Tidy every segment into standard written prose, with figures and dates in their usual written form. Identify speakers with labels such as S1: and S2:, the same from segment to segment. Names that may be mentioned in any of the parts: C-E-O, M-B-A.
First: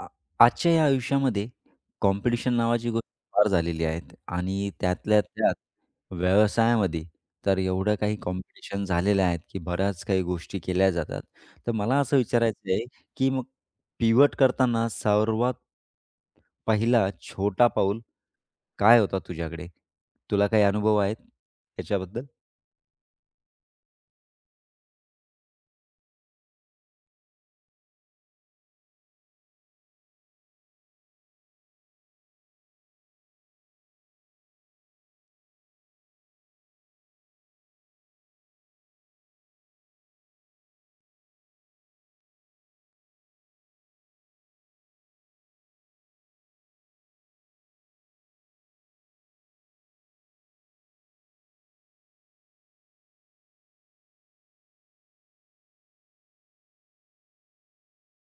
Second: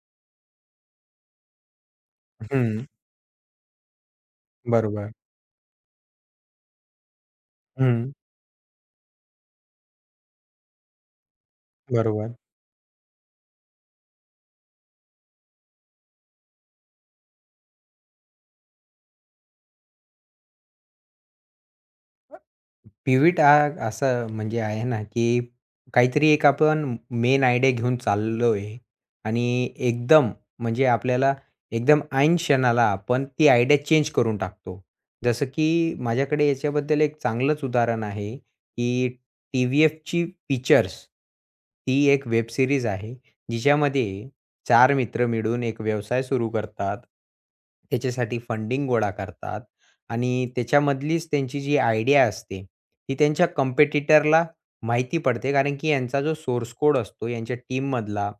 S1: आ आजच्या या आयुष्यामध्ये कॉम्पिटिशन
S2: हं,
S1: नावाची गोष्ट फार झालेली आहेत आणि
S2: बरोबर.
S1: त्यातल्या त्यात व्यवसायामध्ये तर एवढं
S2: हं,
S1: काही कॉम्पिटिशन झालेलं आहेत, की बऱ्याच काही गोष्टी केल्या जातात. तर मला असं
S2: बरोबर.
S1: विचारायचं आहे, की मग पिव्हट करताना सर्वात पहिला छोटा पाऊल काय होता तुझ्याकडे? तुला काही अनुभव आहेत याच्याबद्दल?
S2: पिव्हीट हा असा म्हणजे आहे ना, की काहीतरी एक आपण मेन आयडिया घेऊन चाललोय आणि एकदम म्हणजे आपल्याला एकदम ऐन क्षणाला आपण ती आयडिया चेंज करून टाकतो. जसं की माझ्याकडे याच्याबद्दल एक चांगलंच उदाहरण आहे, की टी-व्ही-एफची पिक्चर्स ही एक वेब सीरीज आहे, जिच्यामध्ये 4 मित्र मिळून एक व्यवसाय सुरू करतात. त्याच्यासाठी फंडिंग गोळा करतात आणि त्याच्यामधलीच त्यांची जी आयडिया असते, ती त्यांच्या कॉम्पिटिटरला माहिती पडते कारण की यांचा जो सोर्स कोड असतो यांच्या टीममधला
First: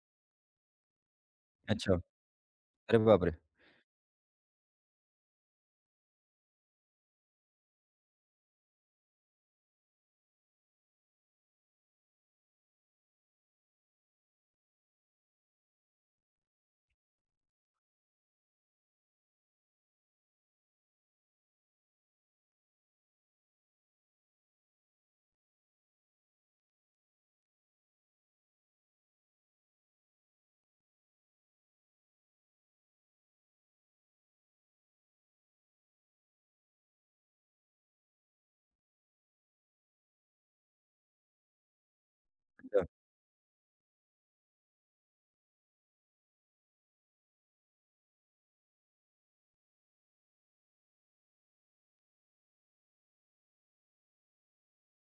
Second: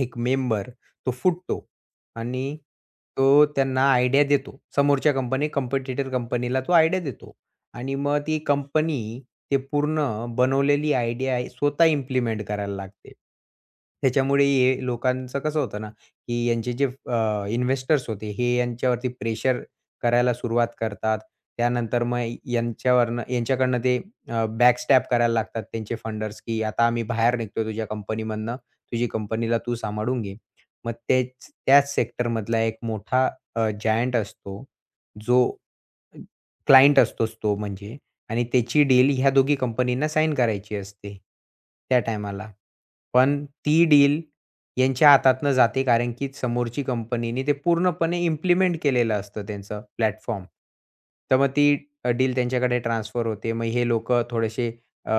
S2: एक मेंबर तो फुटतो
S1: अच्छा.
S2: आणि
S1: अरे
S2: तो
S1: बापरे!
S2: त्यांना आयडिया देतो. समोरच्या कंपनी कॉम्पिटिटर कंपनीला तो आयडिया देतो आणि मग ती कंपनी ते पूर्ण बनवलेली आयडिया आहे स्वतः इम्प्लिमेंट करायला लागते. त्याच्यामुळे हे लोकांचं कसं होतं ना, की यांचे जे इन्व्हेस्टर्स होते हे यांच्यावरती प्रेशर करायला सुरुवात करतात. त्यानंतर मग यांच्यावरनं यांच्याकडनं ते बॅकस्टॅप करायला लागतात त्यांचे फंडर्स, की आता आम्ही बाहेर निघतोय तुझ्या कंपनीमधनं. तुझी कंपनीला तू सांभाळून घे. मग तेच त्याच सेक्टरमधला एक मोठा जायंट असतो, जो क्लायंट असतोच तो म्हणजे आणि त्याची डील ह्या दोघी कंपनींना साइन करायची असते त्या टायमाला.
S1: अच्छा.
S2: पण ती डील यांच्या हातातनं जाते कारण की समोरची कंपनीने ते पूर्णपणे इम्प्लिमेंट केलेलं असतं त्यांचं प्लॅटफॉर्म. तर मग ती डील त्यांच्याकडे ट्रान्सफर होते. मग हे लोकं थोडेसे अ,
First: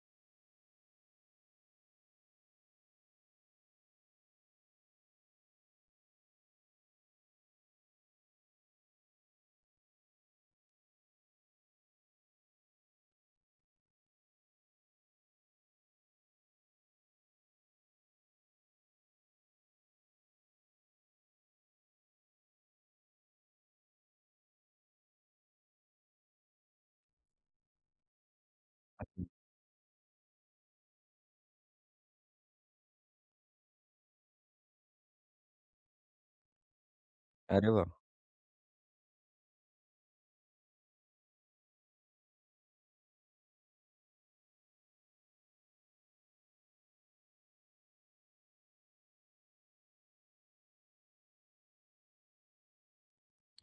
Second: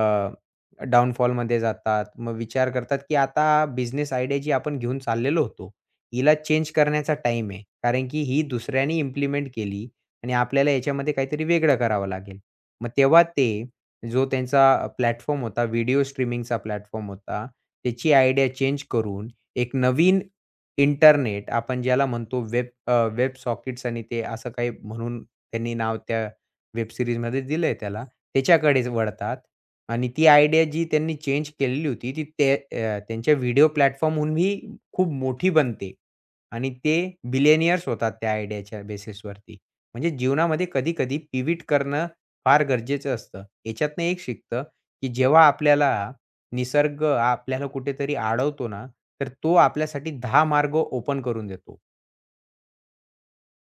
S2: जातात. मग विचार करतात की आता बिझनेस आयडिया जी आपण घेऊन चाललेलो होतो, हिला चेंज करण्याचा टाईम आहे. कारण की ही दुसऱ्याने इम्प्लिमेंट केली. आणि आपल्याला याच्यामध्ये काहीतरी वेगळं करावं लागेल. मग तेव्हा ते जो त्यांचा प्लॅटफॉर्म होता, व्हिडिओ स्ट्रीमिंगचा प्लॅटफॉर्म होता, त्याची आयडिया चेंज करून एक नवीन इंटरनेट आपण ज्याला म्हणतो वेब वेब सॉकेट्स आणि ते असं काही म्हणून त्यांनी नाव त्या वेब सीरीजमध्ये दिलंय त्याला, त्याच्याकडेच
S1: अच्छा.
S2: वळतात आणि ती आयडिया जी त्यांनी चेंज केलेली होती, ती ते त्यांच्या व्हिडिओ प्लॅटफॉर्महूनही खूप मोठी बनते आणि ते
S1: अरे वाह!
S2: बिलियनियर्स होतात त्या आयडियाच्या बेसिसवरती. म्हणजे जीवनामध्ये कधी-कधी पिविट करणं फार गरजेचं असतं. याच्यातनं एक शिकतं, की जेव्हा आपल्याला निसर्ग आपल्याला कुठेतरी अडवतो ना, तर तो आपल्यासाठी 10 मार्ग ओपन करून देतो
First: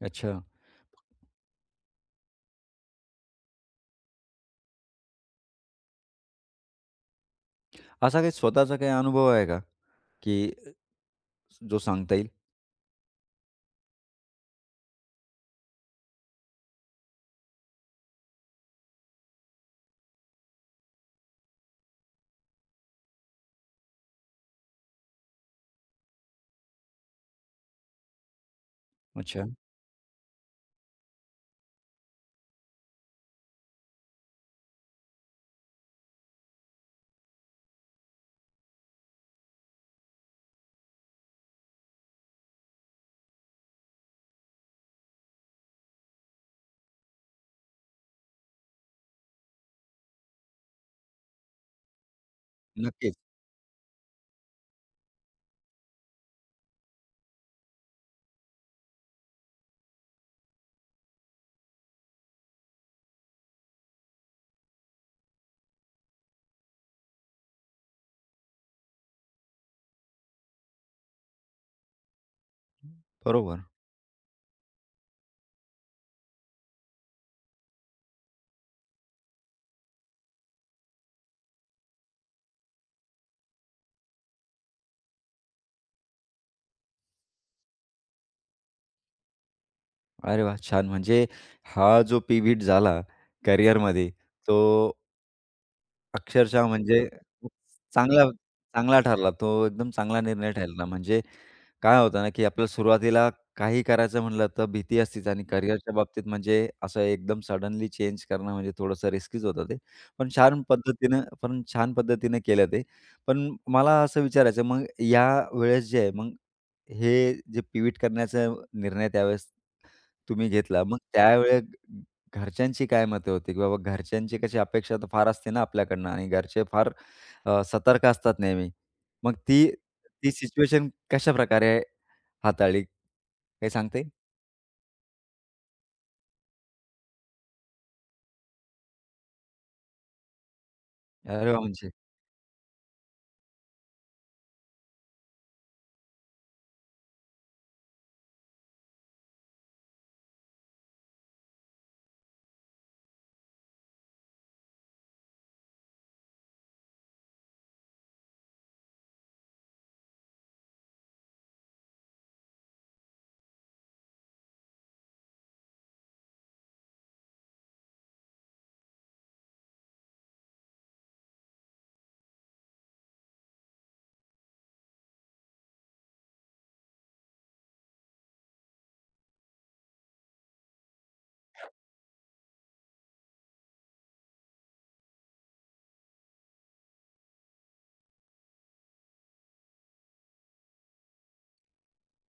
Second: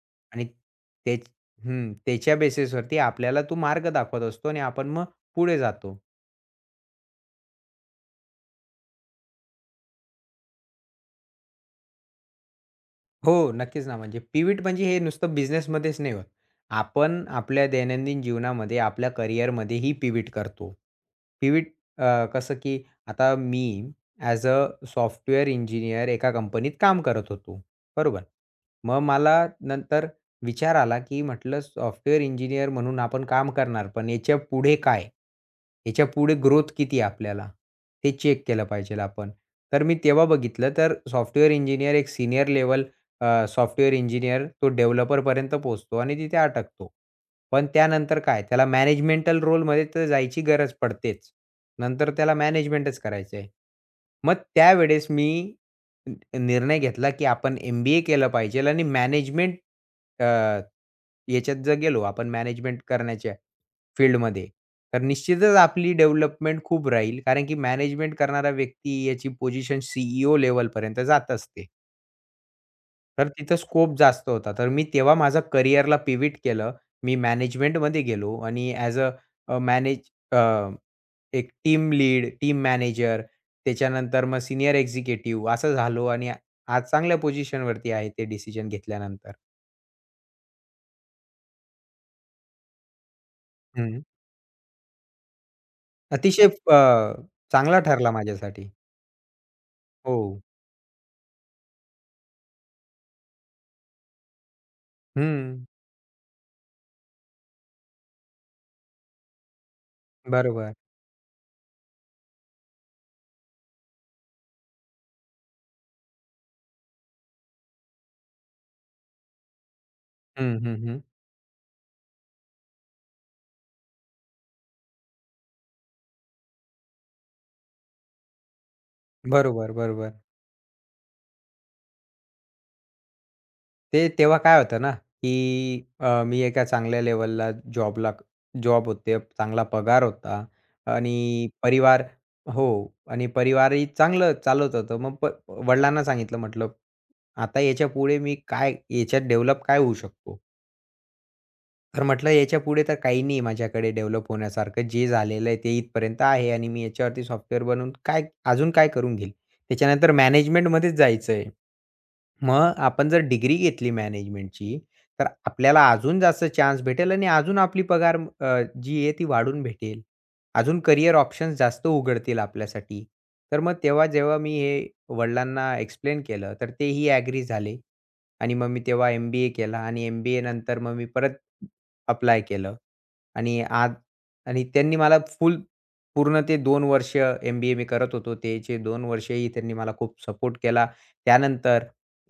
S1: अच्छा.
S2: आणि त्या त्याच्या बेसिसवरती आपल्याला तो मार्ग दाखवत असतो आणि आपण मग पुढे जातो.
S1: असा काही स्वतःचा काही अनुभव आहे का, की जो सांगता येईल?
S2: हो, नक्कीच ना. म्हणजे पिव्हिट म्हणजे हे नुसतं बिझनेसमध्येच नाही होत. आपण आपल्या दैनंदिन जीवनामध्ये, आपल्या करिअरमध्ये ही पिव्हिट करतो. पिव्हिट कसं की आता मी ॲज अ सॉफ्टवेअर इंजिनिअर एका कंपनीत काम करत होतो. बरोबर. मग मला
S1: अच्छा.
S2: नंतर विचार आला की म्हटलं सॉफ्टवेअर इंजिनिअर म्हणून आपण काम करणार, पण याच्या पुढे काय? याच्या पुढे ग्रोथ किती आहे आपल्याला? ते चेक केलं पाहिजेल आपण. तर मी तेव्हा बघितलं तर सॉफ्टवेअर इंजिनिअर एक सीनियर लेव्हल सॉफ्टवेअर इंजिनिअर तो डेव्हलपरपर्यंत पोहोचतो आणि तिथे अटकतो. पण त्यानंतर काय त्याला मॅनेजमेंटल रोलमध्ये तर जायची गरज पडतेच. नंतर त्याला मॅनेजमेंटच
S1: नक्कीच.
S2: करायचं आहे. मग त्यावेळेस मी न निर्णय घेतला, की आपण एम-बी-ए केलं पाहिजेल आणि मॅनेजमेंट अ, याच्यात जर गेलो आपण मॅनेजमेंट करण्याच्या फील्डमध्ये, तर निश्चितच आपली डेव्हलपमेंट खूप राहील. कारण की मॅनेजमेंट करणारा व्यक्ती याची पोझिशन सी ई जात असते. तर तिथं
S1: बरोबर.
S2: स्कोप जास्त होता. तर मी तेव्हा माझं करिअरला पिव्हिट केलं. मी मॅनेजमेंटमध्ये गेलो आणि ॲज अ मॅनेज अ, एक टीम लीड, टीम मॅनेजर, त्याच्यानंतर मग सीनियर एक्झिक्युटिव्ह असं झालो आणि आज चांगल्या पोझिशनवरती आहे ते डिसिजन घेतल्यानंतर.
S1: अरे वाह! छान. म्हणजे हा जो पिव्हिट झाला
S2: हं.
S1: करिअरमध्ये, तो
S2: अतिशय
S1: अक्षरशः
S2: अ,
S1: म्हणजे
S2: चांगला ठरला
S1: चांगला
S2: माझ्यासाठी.
S1: चांगला ठरला. तो एकदम
S2: हो.
S1: चांगला निर्णय ठरला. म्हणजे काय होतं ना, की आपल्याला सुरुवातीला काही करायचं म्हटलं तर भीती असतीच आणि
S2: हं.
S1: करिअरच्या बाबतीत म्हणजे असं एकदम सडनली चेंज करणं म्हणजे थोडंसं रिस्कीच होतं ते. पण छान
S2: बरोबर.
S1: पद्धतीनं पण छान पद्धतीनं केलं ते. पण मला असं विचारायचं मग या वेळेस जे आहे मग हे जे पिव्हीट करण्याचा निर्णय त्यावेळेस तुम्ही
S2: हं, हं,
S1: घेतला. मग
S2: हं.
S1: त्यावेळेस घरच्यांची काय मतं होती, की बाबा घरच्यांची कशी अपेक्षा तर फार असते ना आपल्याकडनं आणि घरचे फार सतर्क असतात नेहमी. मग ती
S2: बरोबर, बरोबर.
S1: ती सिच्युएशन कशाप्रकारे हाताळली काही सांगता?
S2: ते तेव्हा काय होतं ना, की मी एका चांगल्या लेव्हलला जॉब होते, चांगला पगार होता आणि
S1: अरे वाह! म्हणजे
S2: परिवार हो आणि परिवारही चांगलं चालत होतं. मग प वडिलांना सांगितलं म्हटलं, "आता याच्यापुढे मी काय याच्यात डेव्हलप काय होऊ शकतो?" तर म्हटलं, "याच्यापुढे तर काही नाही माझ्याकडे डेव्हलप होण्यासारखं. जे झालेलं आहे ते इथपर्यंत आहे आणि मी याच्यावरती सॉफ्टवेअर बनवून काय अजून काय करून घेईल? त्याच्यानंतर मॅनेजमेंटमध्येच जायचं आहे." मग आपण जर डिग्री घेतली मॅनेजमेंटची, तर आपल्याला अजून जास्त चान्स भेटेल आणि अजून आपली पगार जी आहे ती वाढून भेटेल. अजून करियर ऑप्शन्स जास्त उघडतील आपल्यासाठी. तर मग तेव्हा जेव्हा मी हे वडिलांना एक्सप्लेन केलं, तर तेही ॲग्री झाले आणि मग मी तेव्हा एम-बी-ए केला आणि एम-बी-ए नंतर मग मी परत अप्लाय केलं आणि आज आणि त्यांनी मला पूर्ण ते 2 वर्ष एम-बी-ए मी करत होतो, त्याचे 2 वर्षही त्यांनी मला खूप सपोर्ट केला. त्यानंतर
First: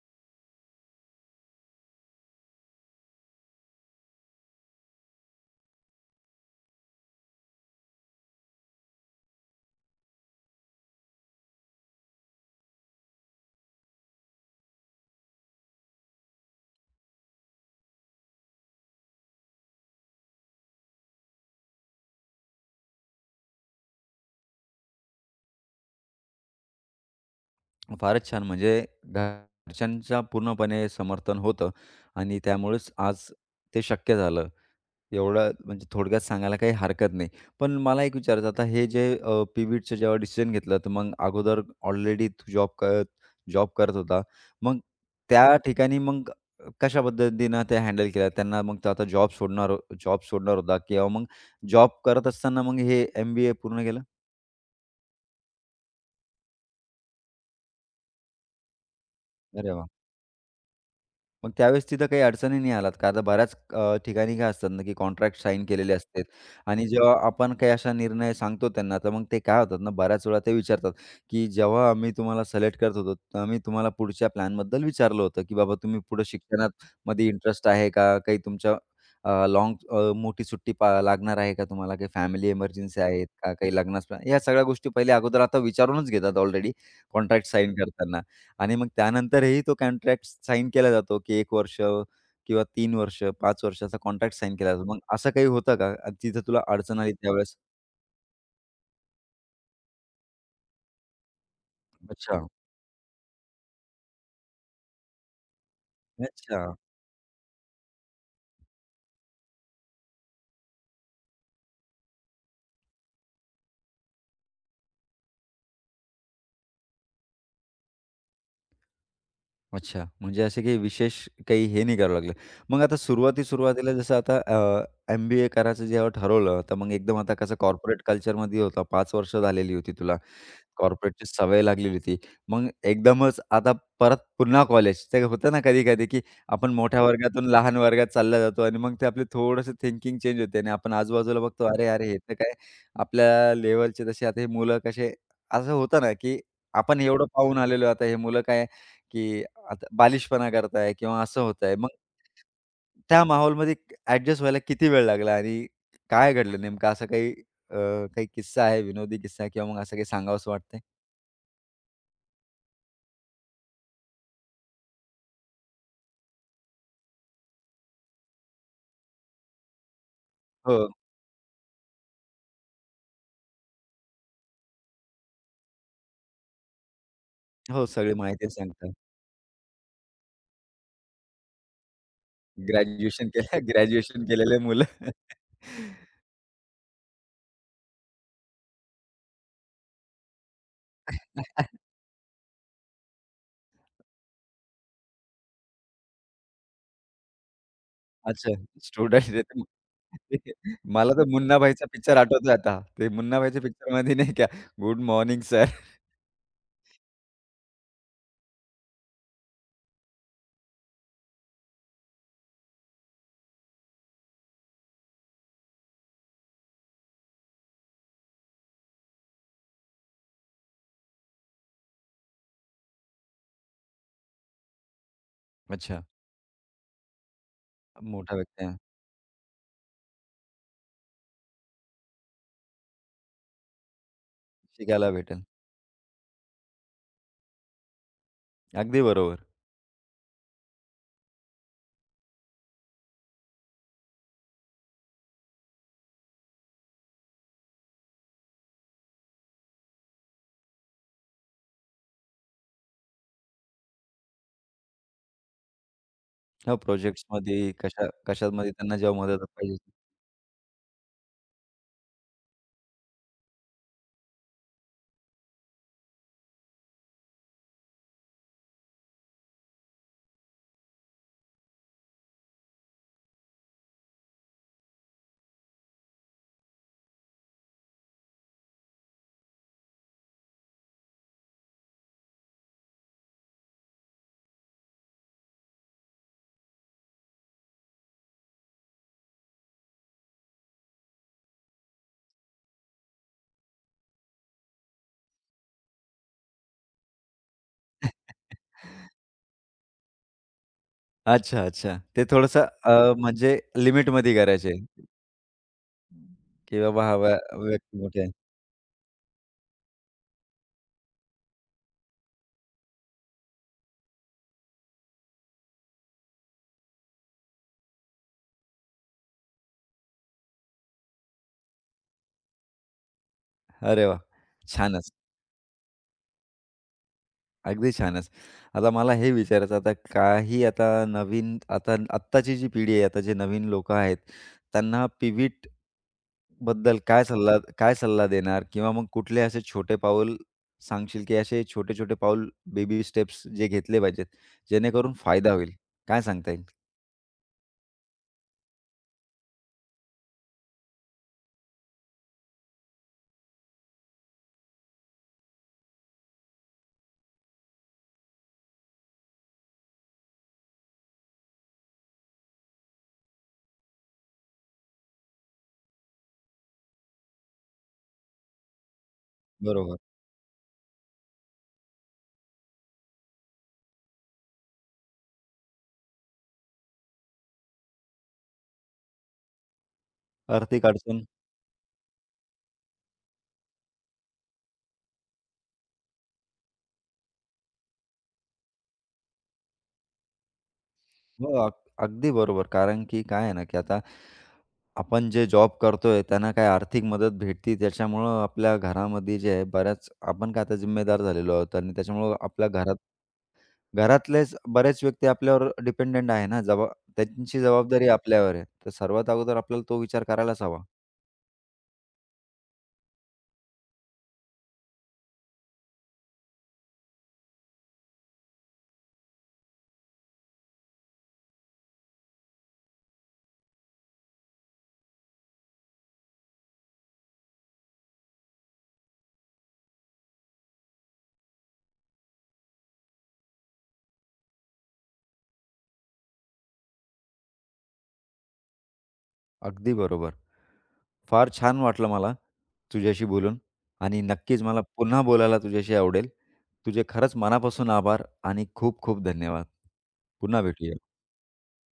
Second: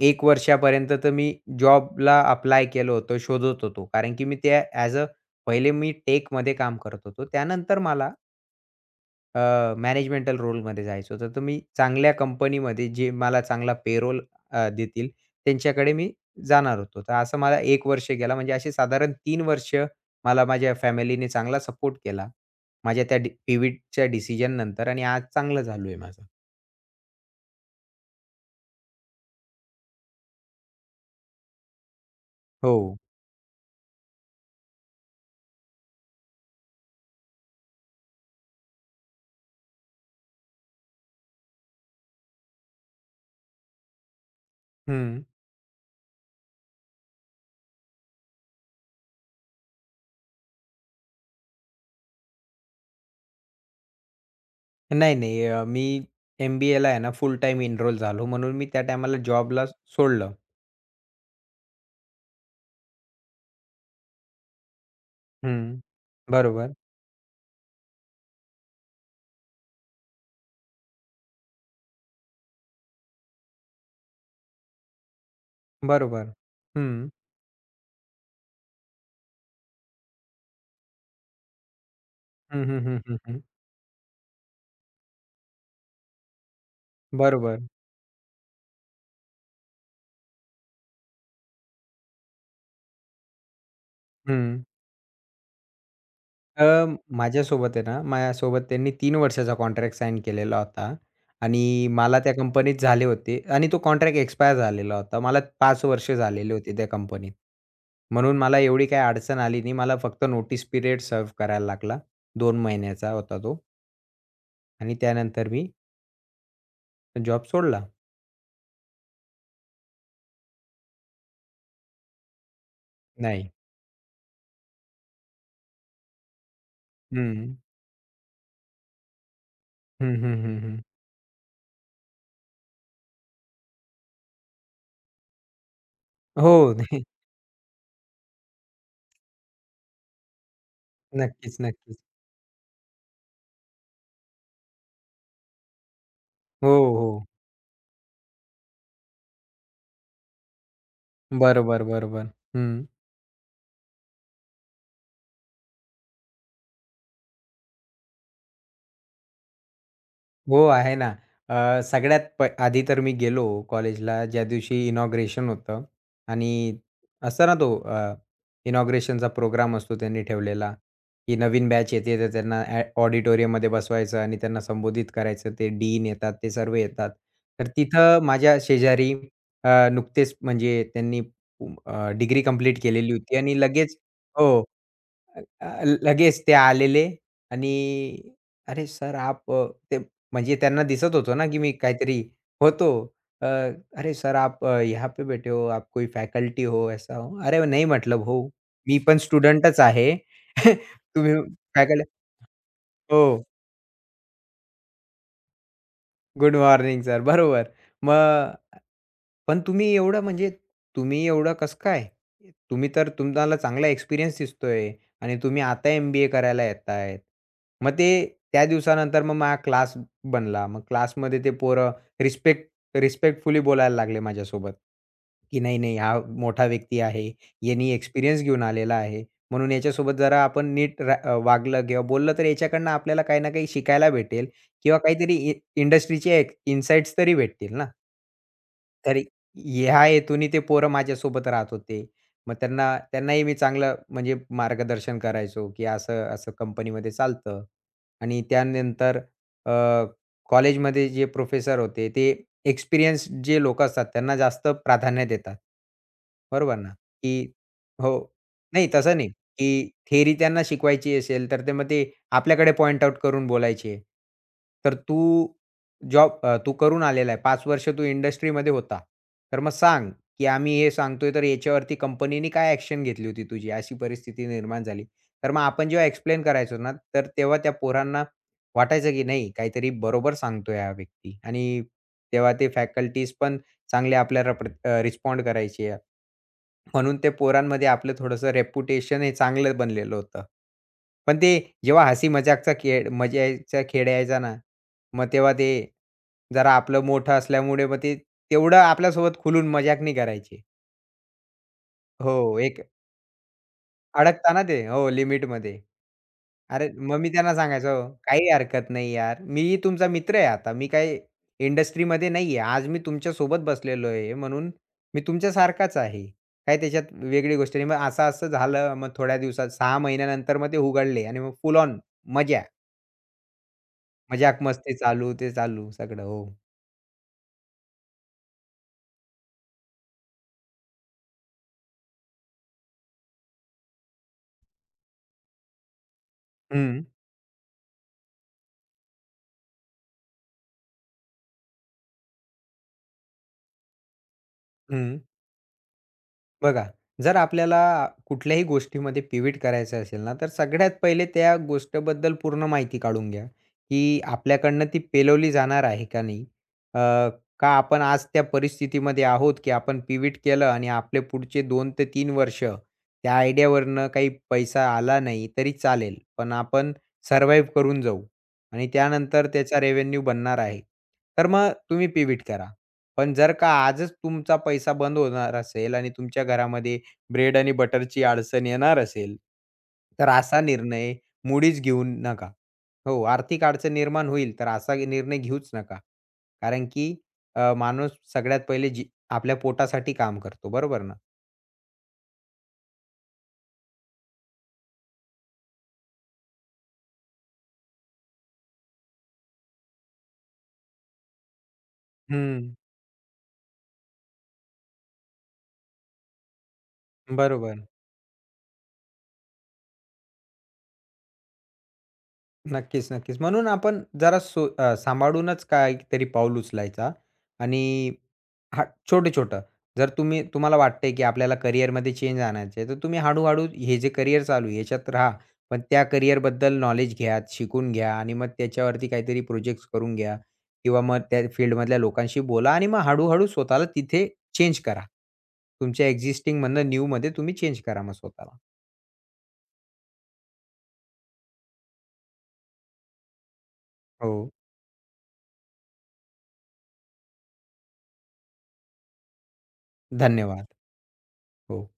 S2: एक वर्षापर्यंत तर मी जॉबला अप्लाय केलं होतं, शोधत होतो. कारण की मी त्या ॲज अ पहिले मी टेकमध्ये काम करत होतो. त्यानंतर मला मॅनेजमेंटल रोलमध्ये जायचं होतं. तर मी चांगल्या कंपनीमध्ये जे मला चांगला पेरोल देतील त्यांच्याकडे मी जाणार होतो. तर असं मला 1 वर्ष गेला म्हणजे असे साधारण 3 वर्ष मला माझ्या फॅमिलीने चांगला सपोर्ट केला. माझ्या त्या पिव्हीटच्या डिसिजननंतर आणि आज चांगलं चालू आहे माझं.
S1: फारच छान. म्हणजे घरच्यांचं पूर्णपणे समर्थन होतं आणि
S2: हो.
S1: त्यामुळेच आज ते शक्य झालं. एवढं म्हणजे थोडक्यात सांगायला काही हरकत नाही. पण मला एक विचारायचं आता हे जे पिव्हीटचं जेव्हा डिसिजन घेतलं, तर मग अगोदर ऑलरेडी तू जॉब करत होता. मग
S2: हं.
S1: त्या ठिकाणी मग कशा पद्धतीनं ते हँडल केलं? त्यांना मग तो आता जॉब सोडणार होता किंवा मग जॉब करत असताना मग हे एम-बी-ए पूर्ण केलं?
S2: नाही, नाही. मी एम-बी-एला आहे ना फुल टाईम एनरोल झालो म्हणून मी त्या टाईमाला जॉबला
S1: अरे वाह!
S2: सोडलं.
S1: मग त्यावेळेस तिथं काही अडचणी नाही आल्यात का? आता बऱ्याच ठिकाणी काय असतात ना, की कॉन्ट्रॅक्ट साईन
S2: हं.
S1: केलेले असतात
S2: बरोबर,
S1: आणि जेव्हा आपण काही असा निर्णय सांगतो त्यांना, तर मग ते काय होतात ना, बऱ्याच वेळा ते विचारतात, की "जेव्हा आम्ही तुम्हाला सिलेक्ट करत होतो, तर आम्ही तुम्हाला पुढच्या प्लॅनबद्दल विचारलं होतं, की बाबा तुम्ही पुढं
S2: बरोबर. हं.
S1: शिक्षणामध्ये इंटरेस्ट आहे का? काही तुमच्या अ, मोठी सुट्टी पा लागणार आहे का तुम्हाला? काही फॅमिली
S2: हं, हं,
S1: इमर्जन्सी
S2: हं, हं,
S1: आहेत
S2: हं.
S1: का? काही लग्नास या सगळ्या गोष्टी पहिले अगोदर आता विचारूनच घेतात ऑलरेडी कॉन्ट्रॅक्ट
S2: बरोबर.
S1: साईन करताना. आणि मग त्यानंतरही तो कॉन्ट्रॅक्ट साइन केला जातो, की 1 वर्ष किंवा 3 वर्ष, 5 वर्षाचा कॉन्ट्रॅक्ट साइन
S2: हं.
S1: केला जातो. मग असं काही होतं का? तिथं तुला
S2: अ,
S1: अडचण आली त्यावेळेस?
S2: माझ्यासोबत आहे ना, माझ्यासोबत त्यांनी 3 वर्षाचा कॉन्ट्रॅक्ट साइन केलेला होता आणि मला त्या
S1: अच्छा.
S2: कंपनीत झाले होते आणि तो कॉन्ट्रॅक्ट एक्सपायर झालेला होता. मला 5 वर्ष झालेले
S1: अच्छा.
S2: होते त्या कंपनीत. म्हणून मला एवढी काही अडचण आली नाही. मला फक्त नोटीस पिरियड सर्व्ह करायला लागला. 2 महिन्याचा होता तो आणि त्यानंतर मी जॉब सोडला?
S1: अच्छा. म्हणजे असे काही विशेष काही हे नाही करावं लागलं. मग आता
S2: नाही.
S1: सुरुवाती-सुरुवातीला जसं आता एम-बी-ए करायचं जेव्हा ठरवलं, तर मग एकदम आता कसं
S2: हं.
S1: कॉर्पोरेट कल्चरमध्ये होता. 5 वर्ष झालेली होती तुला.
S2: हं, हं, हं, हं.
S1: कॉर्पोरेटची सवय लागलेली होती. मग एकदमच आता परत पुन्हा कॉलेज. ते होतं ना कधी-कधी, की आपण
S2: हो.
S1: मोठ्या वर्गातून लहान वर्गात चालला जातो आणि मग ते आपली थोडंसं थिंकिंग चेंज होते आणि आपण आजूबाजूला
S2: नक्कीच,
S1: बघतो, "अरे,
S2: नक्कीच.
S1: अरे, हे तर काय आपल्या लेव्हलचे तसे आता हे मुलं कसे." असं होतं ना, की
S2: हो,
S1: आपण एवढं
S2: हो.
S1: पाहून आलेलो, आता हे मुलं काय, की आता बालिशपणा करताय किंवा असं होतंय.
S2: बरोबर,
S1: मग
S2: बरोबर. हं.
S1: त्या माहोलमध्ये ॲडजस्ट व्हायला किती वेळ लागला आणि काय घडलं नेमकं? असा काही अ, काही किस्सा आहे, विनोदी किस्सा किंवा मग असं काही सांगावसं
S2: हो,
S1: वाटतंय?
S2: आहे ना. अ, सगळ्यात प आधी तर मी गेलो कॉलेजला ज्या दिवशी इनॉग्रेशन होतं आणि असतं ना तो इनॉग्रेशनचा प्रोग्राम असतो त्यांनी ठेवलेला,
S1: हो,
S2: की नवीन बॅच येते तर त्यांना ऑडिटोरियममध्ये बसवायचं आणि त्यांना संबोधित करायचं. ते डीन येतात, ते सर्व येतात. तर
S1: हो. सगळी
S2: तिथं
S1: माहिती
S2: माझ्या
S1: सांगता.
S2: शेजारी नुकतेच म्हणजे त्यांनी डिग्री कंप्लीट केलेली
S1: ग्रॅज्युएशन
S2: होती आणि
S1: केलं
S2: लगेच
S1: ग्रॅज्युएशन केलेले
S2: हो.
S1: मुलं.
S2: अ, लगेच ते आलेले आणि "अरे सर आप" ते म्हणजे त्यांना दिसत होतं ना, की मी काहीतरी होतो. अ, "अरे सर आप यहाँ पे बैठे हो, आप कोई फैकल्टी हो, ऐसा हो." "अरे नहीं मतलब हो,
S1: अच्छा,
S2: मी
S1: स्टुडंट
S2: पण
S1: आहेत
S2: स्टुडंटच आहे."
S1: ते. मला तर
S2: तुम्ही
S1: मुन्नाभाईचा
S2: फॅकल्टी
S1: पिक्चर आठवतोय आता. ते
S2: हो.
S1: मुन्नाभाईच्या पिक्चरमध्ये नाही का, good morning sir.
S2: Good morning sir. बरोबर. मग पण तुम्ही एवढं कसं काय? तुम्ही तर तुम्हाला चांगला एक्सपिरियन्स दिसतोय आणि तुम्ही आता एम-बी-ए करायला येतायत. मग ते त्या दिवसानंतर मग माझा क्लास बनला. मग क्लासमध्ये ते पोरं रिस्पेक्ट रिस्पेक्टफुली बोलायला लागले माझ्यासोबत, की "नाही, नाही
S1: अच्छा,
S2: हा मोठा व्यक्ती आहे. यानी
S1: मोठा
S2: एक्सपिरियन्स घेऊन
S1: व्यक्ती आहे.
S2: आलेला आहे. म्हणून याच्यासोबत जरा आपण नीट वागलं किंवा बोललं तर याच्याकडनं आपल्याला काही ना काही शिकायला भेटेल किंवा
S1: शिकायला
S2: काहीतरी
S1: भेटेल.
S2: इंडस्ट्रीचे एक इनसाइट्स तरी भेटतील ना.
S1: अगदी
S2: तरी
S1: बरोबर.
S2: ह्या हेतूने ते पोरं माझ्यासोबत राहत होते. मग त्यांना त्यांनाही मी चांगलं म्हणजे मार्गदर्शन करायचो, की असं, असं कंपनीमध्ये चालतं. आणि त्यानंतर अ, कॉलेजमध्ये जे प्रोफेसर होते, ते एक्सपिरियन्स जे लोकं असतात त्यांना जास्त प्राधान्य देतात.
S1: हो,
S2: बरोबर ना? की
S1: प्रोजेक्ट्समध्ये कशा
S2: हो.
S1: कशामध्ये
S2: नाही
S1: त्यांना
S2: तसं
S1: जेव्हा
S2: नाही.
S1: मदत
S2: की
S1: पाहिजे.
S2: थेरी त्यांना शिकवायची असेल, तर ते आपल्याकडे पॉइंट आउट करून बोलायचे. तर तू तू करून आलेला आहे. 5 वर्ष तू इंडस्ट्रीमध्ये होता. तर मग सांग, की आम्ही हे सांगतोय, तर याच्यावरती कंपनीने काय ॲक्शन घेतली होती तुझी? अशी परिस्थिती निर्माण झाली. तर मग आपण जेव्हा एक्सप्लेन करायचो ना, तर तेव्हा त्या पोरांना वाटायचं, की नाही काहीतरी बरोबर सांगतोय हा व्यक्ती आणि तेव्हा ते फॅकल्टीज पण चांगले आपल्याला रिस्पॉन्ड करायचे आहे. म्हणून ते पोरांमध्ये आपलं थोडंसं रेप्युटेशन हे चांगलं बनलेलं होतं. पण ते जेव्हा हसी मजाकचा खेळ मजाचा खेळ यायचा ना, मग तेव्हा ते जरा आपलं मोठं असल्यामुळे मग ते तेवढं आपल्यासोबत खुलून मजाक नाही करायचे.
S1: अच्छा, अच्छा. ते
S2: हो,
S1: थोडंसं
S2: एक
S1: म्हणजे लिमिटमध्ये
S2: अडकता ना
S1: करायचे,
S2: ते. हो, लिमिटमध्ये.
S1: की
S2: अरे,
S1: बाबा हा
S2: मग मी त्यांना सांगायचो,
S1: व्यक्ती
S2: "हो,
S1: मोठी आहे.
S2: "काही हरकत नाही यार. मीही तुमचा मित्र आहे आता. मी काही इंडस्ट्रीमध्ये नाहीये. आज मी तुमच्यासोबत बसलेलो आहे, म्हणून मी तुमच्यासारखाच आहे. काही त्याच्यात वेगळी गोष्ट नाही." मग असं-असं झालं. मग थोड्या दिवसात 6 महिन्यानंतर मग ते उघडले आणि मग फुल ऑन मजा.
S1: अरे वाह!
S2: मजाक मस्ती
S1: छानच.
S2: चालू, ते चालू सगळं. हो.
S1: अगदी छानच. आता मला हे विचारायचं आता काही आता नवीन आता आत्ताची जी पिढी आहे, आता जे नवीन लोकं आहेत, त्यांना पिव्हीट बद्दल
S2: हं,
S1: काय सल्ला देणार? किंवा मग कुठले असे छोटे पाऊल सांगशील, की असे छोटे-छोटे पाऊल बेबी स्टेप्स जे घेतले पाहिजेत, जेणेकरून
S2: हं.
S1: फायदा होईल? काय सांगता येईल?
S2: बघा, जर आपल्याला कुठल्याही गोष्टीमध्ये पिव्हीट करायचं असेल ना, तर सगळ्यात पहिले त्या गोष्टीबद्दल पूर्ण माहिती काढून घ्या, की आपल्याकडनं ती पेलवली जाणार आहे का नाही? अ, का आपण आज त्या परिस्थितीमध्ये आहोत, की आपण पिव्हीट केलं आणि आपले पुढचे 2 ते 3 वर्ष त्या आयडियावरनं काही पैसा आला नाही तरी चालेल, पण आपण सर्व्हाईव्ह करून जाऊ आणि त्यानंतर त्याचा
S1: बरोबर.
S2: रेव्हेन्यू बनणार आहे. तर मग तुम्ही पिव्हीट करा. पण जर का आजच तुमचा पैसा बंद होणार असेल आणि तुमच्या घरामध्ये ब्रेड आणि बटरची अडचण येणार असेल, तर असा
S1: आर्थिक
S2: निर्णय
S1: अडचण.
S2: मुळीच घेऊ नका. हो, आर्थिक अडचण निर्माण होईल, तर असा निर्णय घेऊच नका. कारण की माणूस सगळ्यात पहिले जी आपल्या पोटासाठी काम करतो, बरोबर ना?
S1: हो, अगदी बरोबर. कारण की काय आहे ना, की आता आपण जे जॉब करतोय त्यांना काही आर्थिक मदत भेटते त्याच्यामुळं आपल्या घरामध्ये जे आहे बऱ्याच आपण काय आता जिम्मेदार झालेलो आहोत आणि त्याच्यामुळं आपल्या
S2: हं,
S1: घरात घरातलेच बरेच व्यक्ती आपल्यावर डिपेंडंट आहे ना, त्यांची
S2: बरोबर.
S1: जबाबदारी आपल्यावर आहे. तर सर्वात अगोदर आपल्याला तो विचार करायलाच हवा.
S2: नक्कीच, नक्कीच. म्हणून आपण जरा सांभाळूनच काहीतरी पाऊल उचलायचा आणि हां, छोटं-छोटं. जर तुम्हाला वाटतंय, की आपल्याला करिअरमध्ये चेंज आणायचं आहे, तर तुम्ही हळू-हळू हे जे करिअर चालू आहे, याच्यात राहा. पण त्या करिअरबद्दल नॉलेज घ्या, शिकून घ्या आणि मग त्याच्यावरती काहीतरी प्रोजेक्ट्स करून घ्या किंवा मग त्या फील्डमधल्या लोकांशी बोला आणि मग हळू स्वतःला तिथे चेंज करा. तुमच्या एक्झिस्टिंगमधनं न्यूमध्ये तुम्ही चेंज करा मग स्वतःला.
S1: अगदी बरोबर. फार छान वाटलं मला तुझ्याशी बोलून आणि
S2: हो,
S1: नक्कीच मला पुन्हा बोलायला तुझ्याशी आवडेल. तुझे खरंच मनापासून आभार आणि खूप खूप धन्यवाद. पुन्हा
S2: धन्यवाद.
S1: भेटूया.
S2: हो.